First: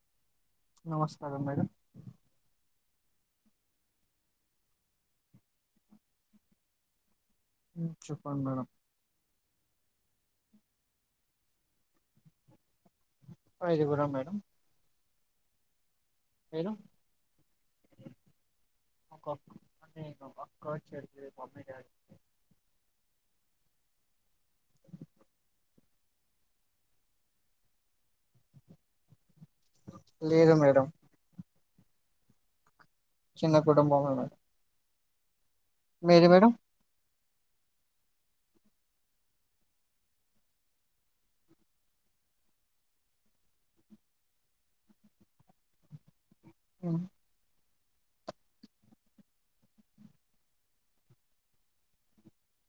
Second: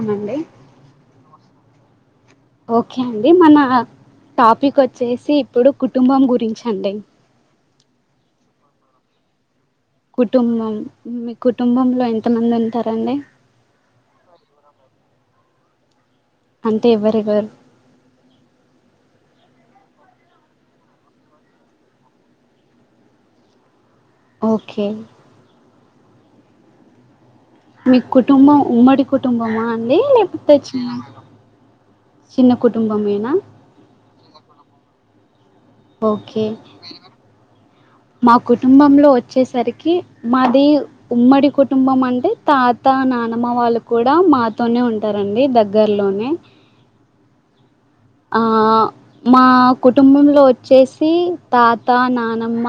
అవునండి నమస్కారం madam okay అండి మన టాపిక్ వచ్చేసి ఇప్పుడు కుటుంబం గురించి అండి చెప్పండి మేడం కుటుంబం మీ కుటుంబంలో ఎంత మంది ఉంటారు అయిదు గురం మేడమ్ మీరు అంటే ఎవరేవరు ఒక అక్క చెల్లి మమ్మీ డాడీ ఓకే మీకుడ్ కుటుంబం ఉమ్మడి కుటుంబం ఆ అండి లేదు లేకపోతే మేడం చిన్న చిన్న కుట్ చిన్న కుటుంబమే మే ఓకే మా కుటుంబంలో వచ్చేసరికి మాది ఉమ్మడి కుటుంబం అంటే తాత నానమ్మ వాళ్ళు కూడా మాతోనే ఉంటారండి దగ్గర్లోనే అ ఆ మా కుటుంబంలో వచ్చేసి తాత నానమ్మ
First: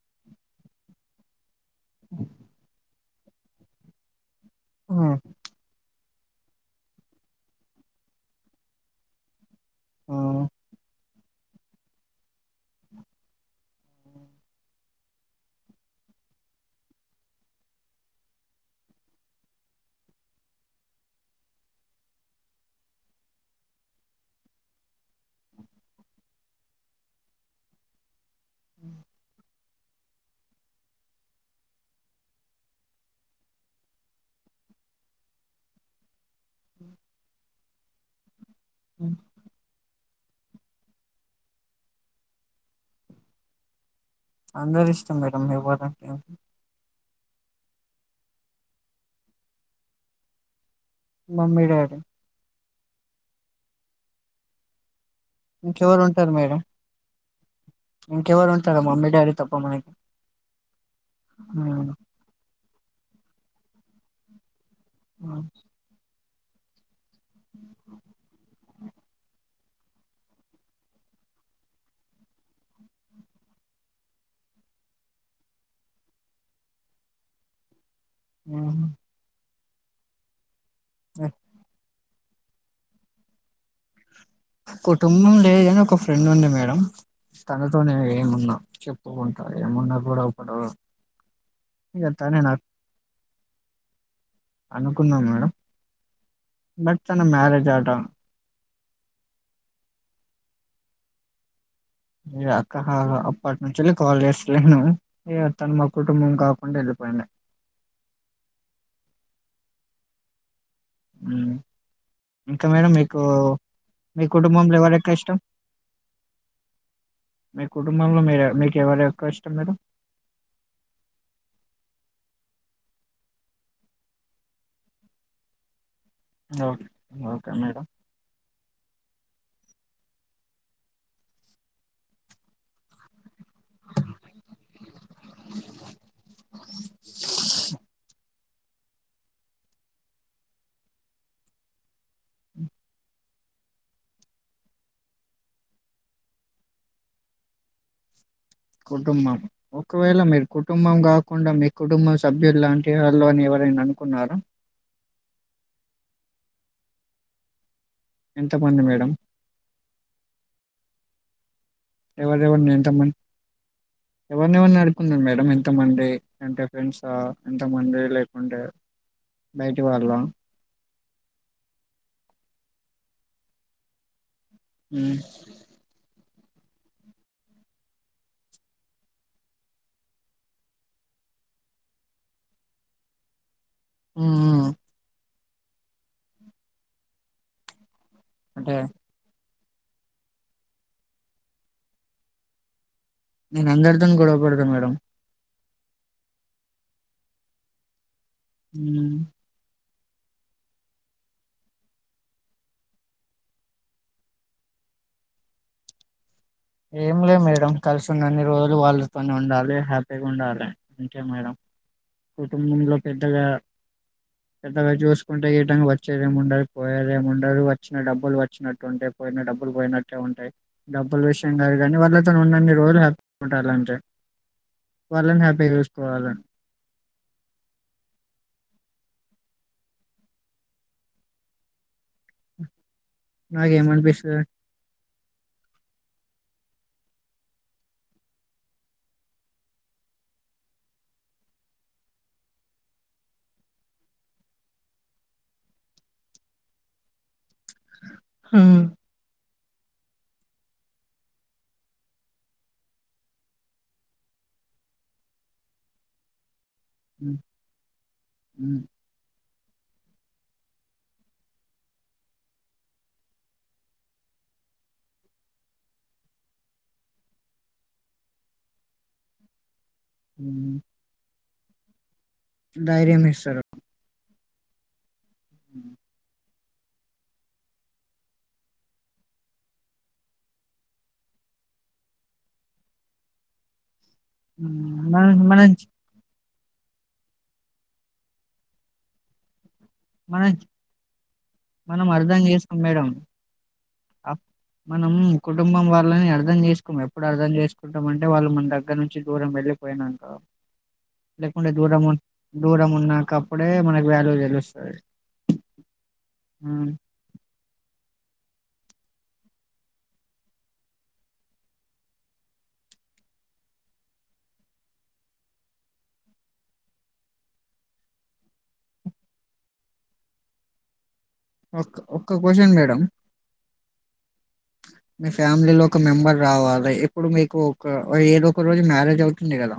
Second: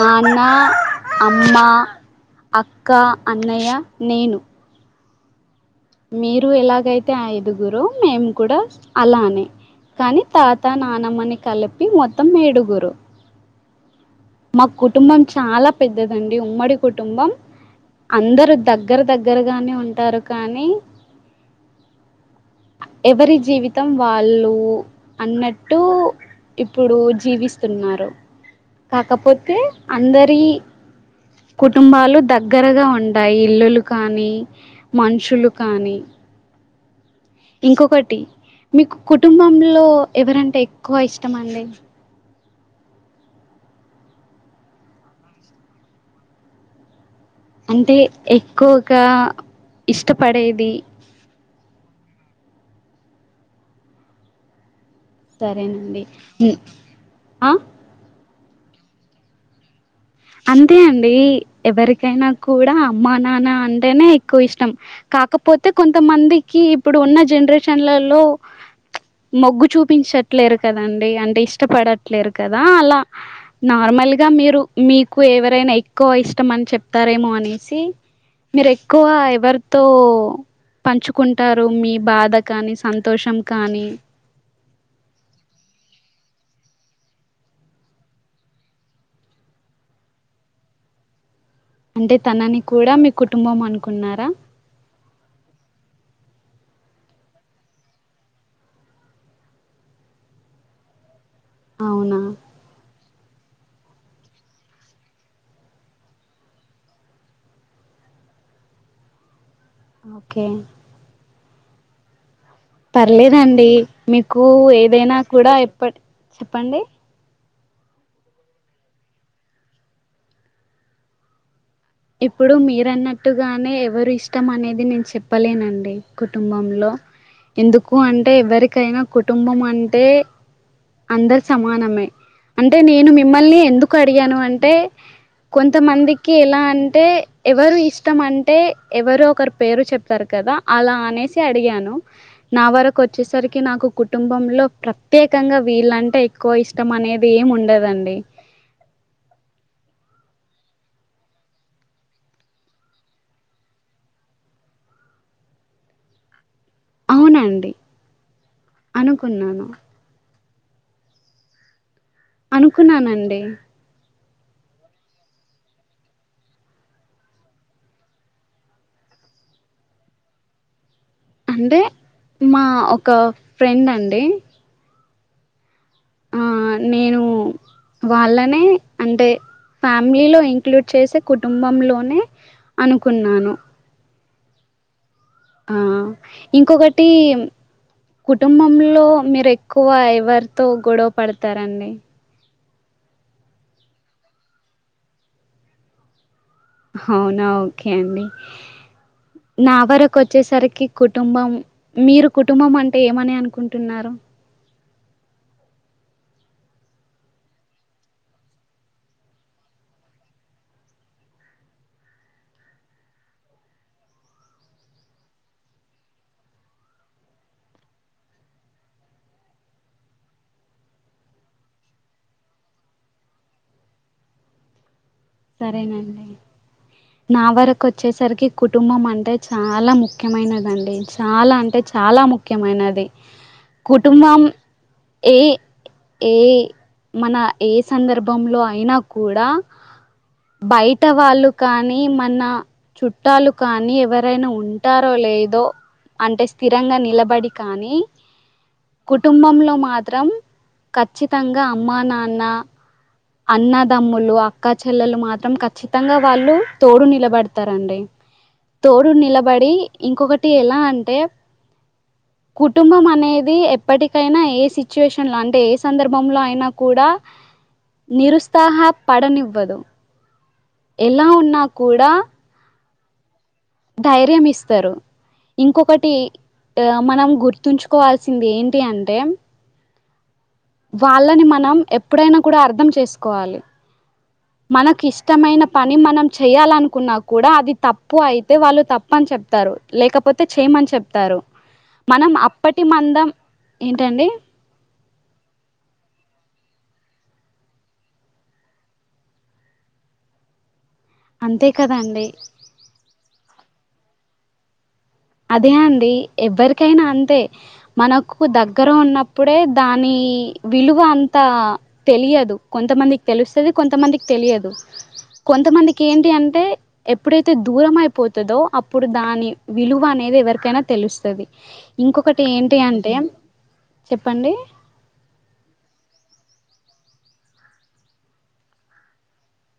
నాన్న అమ్మ అ క్ క్క అన్నయ్య నేను ఆ మీరు ఎలాగైతే ఐదుగురో మేము కూడా అలానే కానీ ఉమ్, తాత నానమ్మని కలిపి మొత్తం ఏేడుగురు మా కుటుంబం చాలా పెద్దదండి ఉమ్మడి కుటుంబం అందరూ దగ్గర దగ్గరగానే ఉంటారు కానీ ఎవరి జీవితం వాళ్ళు అన్నట్టు ఇప్పుడు జీవిస్తున్నారు కాకపోతే అందరి కుటుంబాలు దగ్గరగా ఉంటాయి ఇల్లులు కానీ మనుషులు కానీ ఇంకొకటి మీకు ఉమ్. కుటుంబంలో ఎవరంటే ఎక్కువ ఇష్టమండి అందరు ఇష్టం మేడం మీవ్వాలంట ఇంకా అంటే ఎక్కువగా ఇష్టపడేది మమ్మీ డాడీ ఇంకెవరు సరేనండి ఉంటారు ఉ ఆ కేవారూంటారు మమ్మి డాడి తప్ప మనకి అంతే అండి ఉమ్, ఎవరికైనా కూడా అమ్మా నాన్న అం టెనే ఎక్కువ ఇస్ ష్టం ఉమ్, కాకపోతే కొంతమంది కి ఇప్పుడు ఉన్న జనరేషన్లలో మొగ్గు చూపించట్లేరు కదండి అంటే ఇష్టపడట్లేరు కదా అలా నార్మల్గా మీరు మీకు ఎవరైనా ఎక్కువ ఇష్టం అని చెప్తారేమో అనేసి మీరు ఉమ్. ఎక్కువ ఎవరు తో పంచుకుంటారు మీ బాధ కానీ సంతోషం కానీ కుటుంబం లేదని ఒక ఫ్రెండ్ ఉంది మేడం తనతోనే ఏమున్నా చెప్పుకుంటా ఏమున్నా కూడా ఒకడు ఇక అంటే తనే తనని నాకు కూడా మీకు కుటుంబం అనుకున్నారా అనుకున్నాం మేడం బట్ తన మ్యారేజ్ ఆట అవునా ఏ అక్క హ హా అప్పటి నుంచేళ్ళి కాల్ చేస్తలేను ఇగ తను మా కుటుంబం కాకుండా ఏళ్ళిపోయింది ఓకే ఉ పర్లేదండి మీ మీకు కుటుంబంలో ఎవరు ఎక్కువ ఏదైనా ఇష్టం కూడా ఎప్పటి చెప్పండి మీ కుటుంబంలో మీరు మీకు ఎవరు ఎక్కువ ఇష్టం మీరు ఇప్పుడు మీరన్నట్టుగానే ఎవరు ఇష్టం అనేది నేను చెప్పలేనండి ఓకే కుటుంబంలో ఓకే మేడం ఎందుకు అంటే ఎవరికైనా కుటుంబం అ అంటే అందరు సమానమే అంటే నేను మీ మిమ్మల్ని ఎందుకు అడిగాను అంటే కొంతమందికి ఎలా టె ఎవరు ఇష్టం అంటే ఎవరో ఒకరు పేరు చెప్తారు కదా అలా అనేసి అడిగాను నా వరకు వచ్చేస్ సరికి నాకు కుటుంబంలో ప్రత్యేకంగా వీళ్ళంటే ఎక్కువ ఇష్టం అనేది ఏమి ఉండదండి కుటుంబం ఒకవేళ మీరు కుటుంబం కాకుండా మీ కుటుంబం సభ్యులు లాంటి వాళ్ళు అని ఎవరైనా అనుకున్నారా అవునండి ఎంతమంది మేడం అనుకున్నాను అనుకున్నానండి ఎవరిని ఎవరిని అడుకున్నారుం మేడం ఎంతమంది అంటే ఫ్రెండ్స్ ఎంతమంది లేకుంటే బయటి వాళ్ళ అంటే మా ఒక ఫ్రెండ్ అండి ఉ ఆ నేను వాళ్ళనే అంటే ఫ్యామిలీ లో ఇంక్లూడ్ చేసే కుటుంబంలోనే అనుకున్నాను మ్మ్ ఆ ఇంకొకటి అంటే కుటుంబంలో మీరు ఎక్ క్కువ ఎవరితో గొడవ పడతారండి నేను అందరి తోన్ గొడవ పడుతను మేడం అవునా ఓకే అండి మ్మ్ నా వరకు వచ్చేసరికి కుటుంబం మీరు కుటుంబం అంటే ఏమని అనుకుంటున్నారు ఏం లే మేడం కలిసున్నన్ని రోజులు వాళ్ళతోనే ఉండాలి హ్యాపీగా ఉండాలి అంతే మేడం కుటుంబంలో పెద్దగా పెద్దగా చూసుకుంటే ఈ టైమ్ వచ్చేదేముండదు పోయేదేముండదు వచ్చిన డబ్బులు వచ్చినట్టే ఉంటాయి పోయిన డబ్బులు పోయినట్టే ఉంటాయి డబ్బులు విషయం కాదు కానీ వాళ్ళతోను ఉన్న అన్ని రోజులు [inaudible] ఉంటాలంటే వాళ్ళని హ్యాపీగా సరేనండి చూసుకోవాలి నా వరకు వచ్చేసరికి కుటుంబం అంటే చాలా ముఖ్యమైనదండి చాలా అంటే చాలా ముఖ్యమైనది నాకేమనిపిస్తది కుటుంబం ఏ ఏ మన ఏ సందర్భంలో అయినా కూడా బయట వాళ్ళు కానీ మన చుట్టాలు కానీ ఎవరైనా ఉంటారో లేదో అంటే స్థిరంగా నిలబడి కానీ కుటుంబంలో మాత్రం ఖచ్చితంగా అమ్మా నాన్న అన్నదమ్ములు అక్క చెల్లెలు మాత్రం ఖచ్చితంగా వాళ్ళు తోడు నిలబడుతారండి తోడు నిలబ పడి ఇంకొకటి ఎలా అంటే కుటుంబం అనేది ఎప్పటికైనా ఏ సిచ్యుయేషన్ లో అంటే ఏ సందర్భంలో అయినా కూడా నిరుత్సాహ పడనివ్వదు ఎలా ఉన్నా కూడా ధైర్యం ఇస్తారు ధైర్యం ఇస్తారు ఇంకొకటి ఆ మనం గుర్తుంచుకోవాల్సింది ఏంటి అంటే వాళ్ళని మనం ఎప్పుడైనా కూడా అర్థం చేసుకోవాలి మనకి ఉమ్, మనం ఇష్టమైన మనం పని మనం చెయ్యాలనుకున్నా కూడా అది తప్పు అయితే వాళ్ళు తప్ప అని చెప్తారు లేకపోతే మనం చేయమని చెప్తారు మనం అర్థం చేసుకోం అప్పటి మేడం మందం ఏంటండి ఆ మనం కుటుంబం వాళ్ళని అర్థం చేసుకోము ఎప్పుడు అర్థం చేసుకుంటాం అంటే వాళ్ళు మన దగ్గర నుంచి దూరం వెళ్ళిపోయినా కా అంతే లేకుండే దూరమున్ కదండి దూరమున్నా కప్పుడు అంటే మనకి వ్యాల్యూ తెలుస్తది అదే అండి ఎవ్వరికైనా అంతె మనక్ దగ్గర ఉన్నప్పుడే దానీ విలువ అంతా తెలియదు కొంతమందికి తెలుస్తది కొంతమందికి తెలియదు కొంతమందికి ఏంటి అంటే ఎప్పుడైతే దూరం అయిపోతదో అప్పుడు దాని విలు వ అనేది ఎవరికైనా తెలుస్తద్ ది ఒక్క ఇంకొకటీ ఏంటి అంటే చెప్ మి ఫ్యామిలీ లో ఒక మెంబర్ రావాల్ అ ఇప్పుడు మీకు ఒక ఏదో ఒక రోజు మ్యారేజ్ అవుతుంది గదా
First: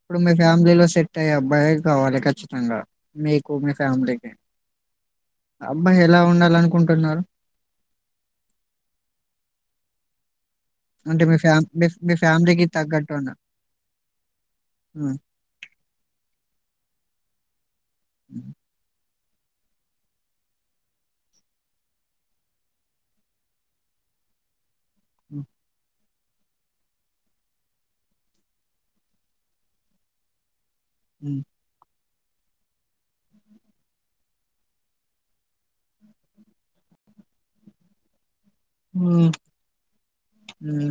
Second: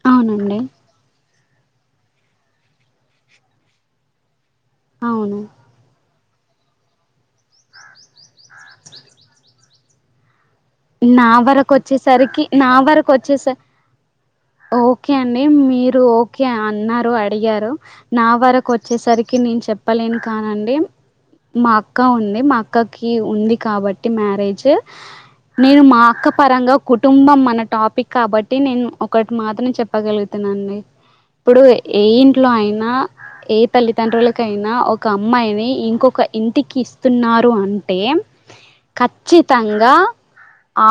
ఇప్పుడు మీ అవునండి ఫ్యామిలీలో సెట్ అయ్యామ్ బ్బయే కావాలి ఖచ్చితంగా మీకు మీ ఫ్యామిలీకి అవును అబ్బాయి ఎలా ఉండాలనుకుంటున్నారు అంటే నా మీ ఫ్యా మీ మీ వరకొచ్చేసరికి ఫ్యామిలీకి నా తగ్గట్టున్న వరకోచ్చేస ఓకే అండి మీరు ఓకే అన్నారు అ అయ్యార నా వరకొచ్చేసరిక్ కి నేన్ చెప్పలేను కానండి మా అక్క ఉంది మ అక్కకి ఉంది కాబట్టి మ్యారేజ్ ఉ నేను మా అక్క పరంగా కుటుంబం అన టాపిక్ కాబట్టి నేన్ ఒకట్ మాత్రం చెప్పగలుగుతునండి ప్పడు ఎ ఏ ఇంట్లొ ఐనా ఏ తల్లిదండ్రులకైనా ఒక అమ్మాయిని ఇంకొక ఇంటికి ఇస్తున్నారు అంటే ఖచ్చితంగా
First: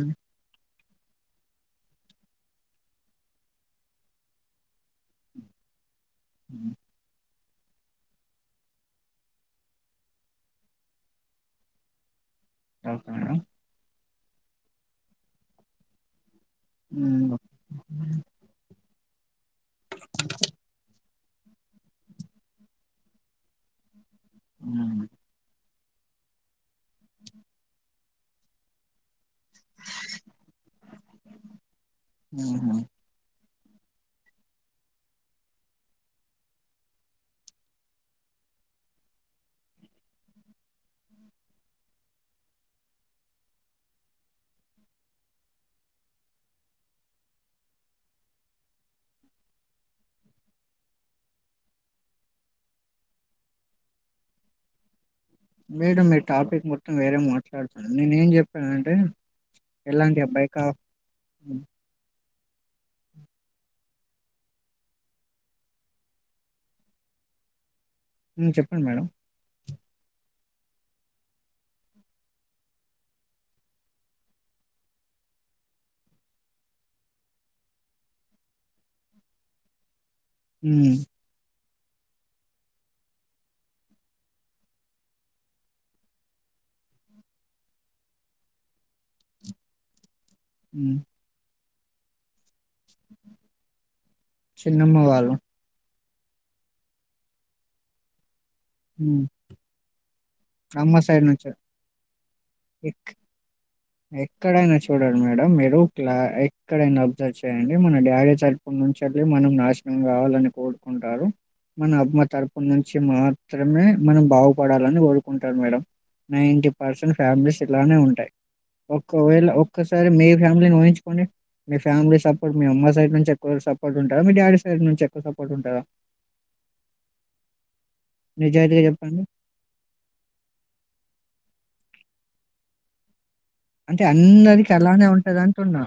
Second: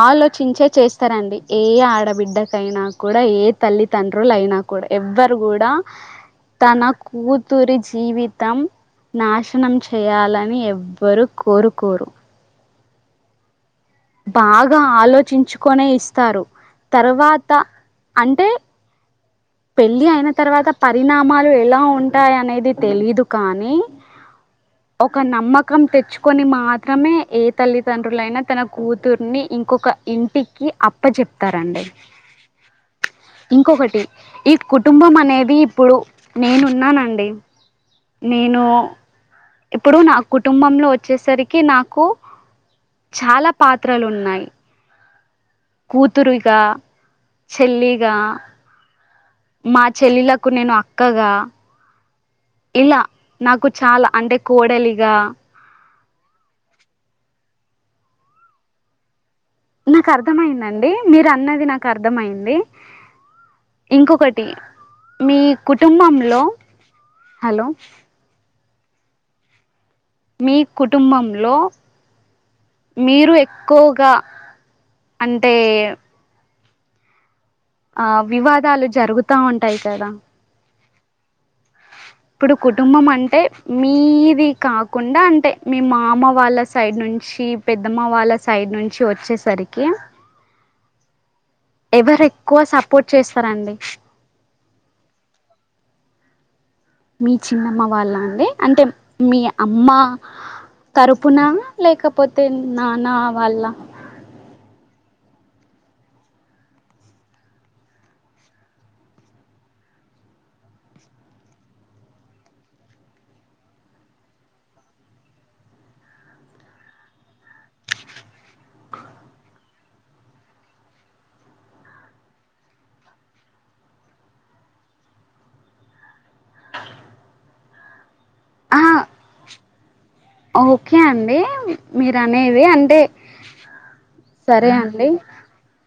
ఆలోచిం చేే చేస్తరండి ఏ ఆడబిడ్డకైనా కూడా ఏ తల్లిదండ్రులు ఐనా కూడా ఎవ్వరు గుడా తన కూ తురి జీవితం నాశనం చేయాలని ఎవ్వరూ కోరుకోరు ఒకే మేడం బాగా ఆలోచించుకొనే ఇస్తారు మ్మ్ తర్వాత అంటే పెళ్ళి ఐన తర్వాత పరి ణామాలు ఎలా ఉంటాయనేది తెలీదు కానీ ఒక నమ్మక్ క్కం తెచ్చుకొని మాత్రమే ఏ తల్లిదండ్రులైన తన కూతుర్ని ఇంకొక ఇంటికి అప్ప చెప్తారండి మ్మ్ ఇంకొకటి ఈ కుటుంబం అనేది ఇప్పుడు నేనున్నానండి నేను ఇప్పుడు నా కుటుంబంలో వచ్చేసరికి నాకు చాలా పాత్రలు ఉన్నాయి కూతురిగా చెల్లిగా మా చెల్లిలకు నేను అక్కగా ఇలా నాకు చాలా అంటే కోడలిగా మేడం మీ టాపిక్ మొత్తం వేరే మాట్లాడుతున్నాను నేను ఏం చెప్పానంటే నాకు ఎలాంటి అబ్బాయి కా అర్థమయిందండి మీరు అన్నది నాకు అర్థమయింది ఇంకొకటి మీ కుటుంబంలో హలో చెప్పండి మేడం మీ కుటుంబంలో మీరు ఎక్కువగా అంటే ఆ వివాదాలు జరుగుతా ఉంటాయి కదా హమ్ ఇప్పుడు కుటుంబం అంటే మీది కాకుండా అంటే మీ మామ వాళ్ళ సైడ్ నుంచి పెద్దమ్మ వాళ్ళ సైడ్ నుంచి వచ్చేసరికి హమ్ ఎవరు ఎక్కువ సపోర్ట్ చేస్తారండి చిన్నమ్మ వాళ్ళు మీ చిన్నమ్మ వాళ్ళ అండి అంటే మ్మ్ మీ అమ్మ అమ్మ సైడ్ తరుపున నుంచి లేకపోతే ఎక్- నాన్నా వాళ్ళ ఎక్కడైనా చూడాలి మేడం మీరు క్లా ఎక్కడైనా అబ్జర్వ్ చేయండి మన డాడీ తరపు నుంచి వెళ్లి మనం నాశనం కావాలని కోరుకుంటారు మన అమ్మ తరపున నుంచి మాత్రమే మనం బాగుపడాలని కోరుకుంటారు madam ninety percent families ఇట్లానే ఉంటాయి ఒక్కవేళ ఒక్కసారి మీ ఫ్యామిలీని ఊహించుకొని మీ ఫ్యామిలీ సపోర్ట్ మీ అమ్మ సైడ్ నుంచి ఎక్కువ సపోర్ట్ ఉంటుందా మీ డాడీ సైడ్ నుంచి ఎక్కువ సపోర్ట్ ఉంటదా ఆ నిజాయితీగా చెప్పండి ఓకే అండి మీరు అనేది అంటే అంటే సరే అందరికి అలానే అండి ఉంటది అంటున్నా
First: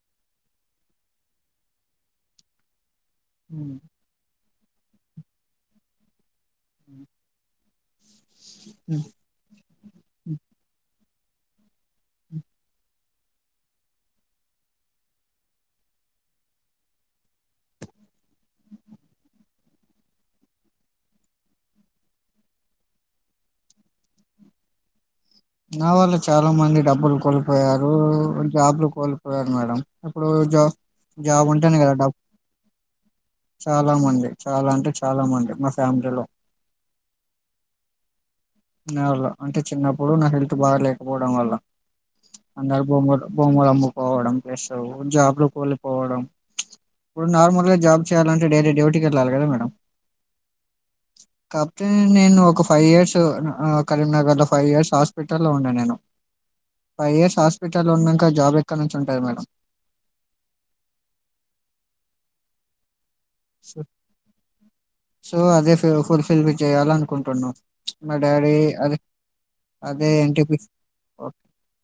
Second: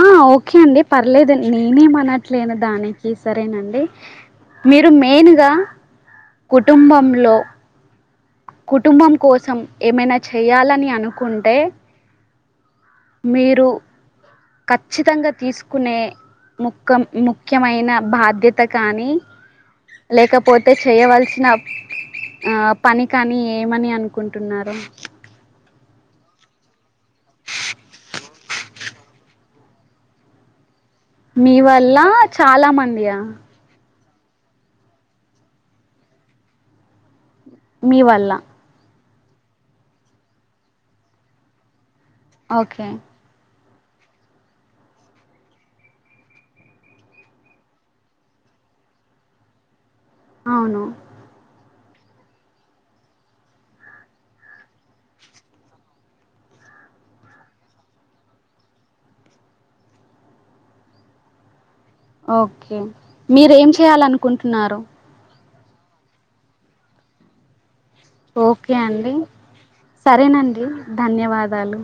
ఆ ఓకే అండి పర్లేదు నేనేం అనట్లే దానికి ఈ హ్మ్. సరేనండి మీరు మెయిన్గా కుటుంబంలో హ్మ్. కుటుంబం కోసం ఏమైనా హ్మ్. చేయ్యాలని అను కుంటే మీరు ఖచ్చితంగా తీసుకునే ముఖం ముఖ్యమైన బాధ్యత కానీ లేకపోతే చేయవలసిన ఆ పని కానీ ఏమని అనుకుంటున్నారు నా వల్ల చాలా మంది డబ్బులు కోల్పోయారు జాబ్ లు కోల్పోయారు మేడం ఇప్పుడు జాబ్ జాబ్ మీ ఉంటేనే కదా! వల్ల డబ్ చాలా మంది యా చాలా మంది చాలా అంటే చాలా మంది మా ఫ్యామిలీలో మీ వల్ల నా వల్ల అంటే చిన్నప్పుడు నా హెల్త్ బాగాలేకపోవడం వల్ల అంద ఓకే బ బోమ్మూ అమ్ పోవడం ప్లస్ జాబ్ లు కోలిపోవడం ఇప్పుడు నార్మల్ గా జాబ్ చేయాలంటే డైలీ డ్యూటీకి వెళ్ళాలి కదా మేడం అవును నేను ఒక ఫైవ్ ఇయర్స్ కరీంనగర్ లో ఫైవ్ ఇయర్స్ హాస్పిటల్లో ఉన్నాను నేను ఫైవ్ ఇయర్స్ హాస్పిటల్లో ఉన్నాక జాబ్ ఎక్కడ నుంచి ఉంటుంది మేడం ఓకే మీరెమ్ సో చేయాలనుకుంటున్నారు సో అదే ఫుల్ ఫిల్ చేయాల అనుకుంటున్నాం ఓకే అండి అదే ఎన్‌టిపి సరేనండి ధన్యవాదాలు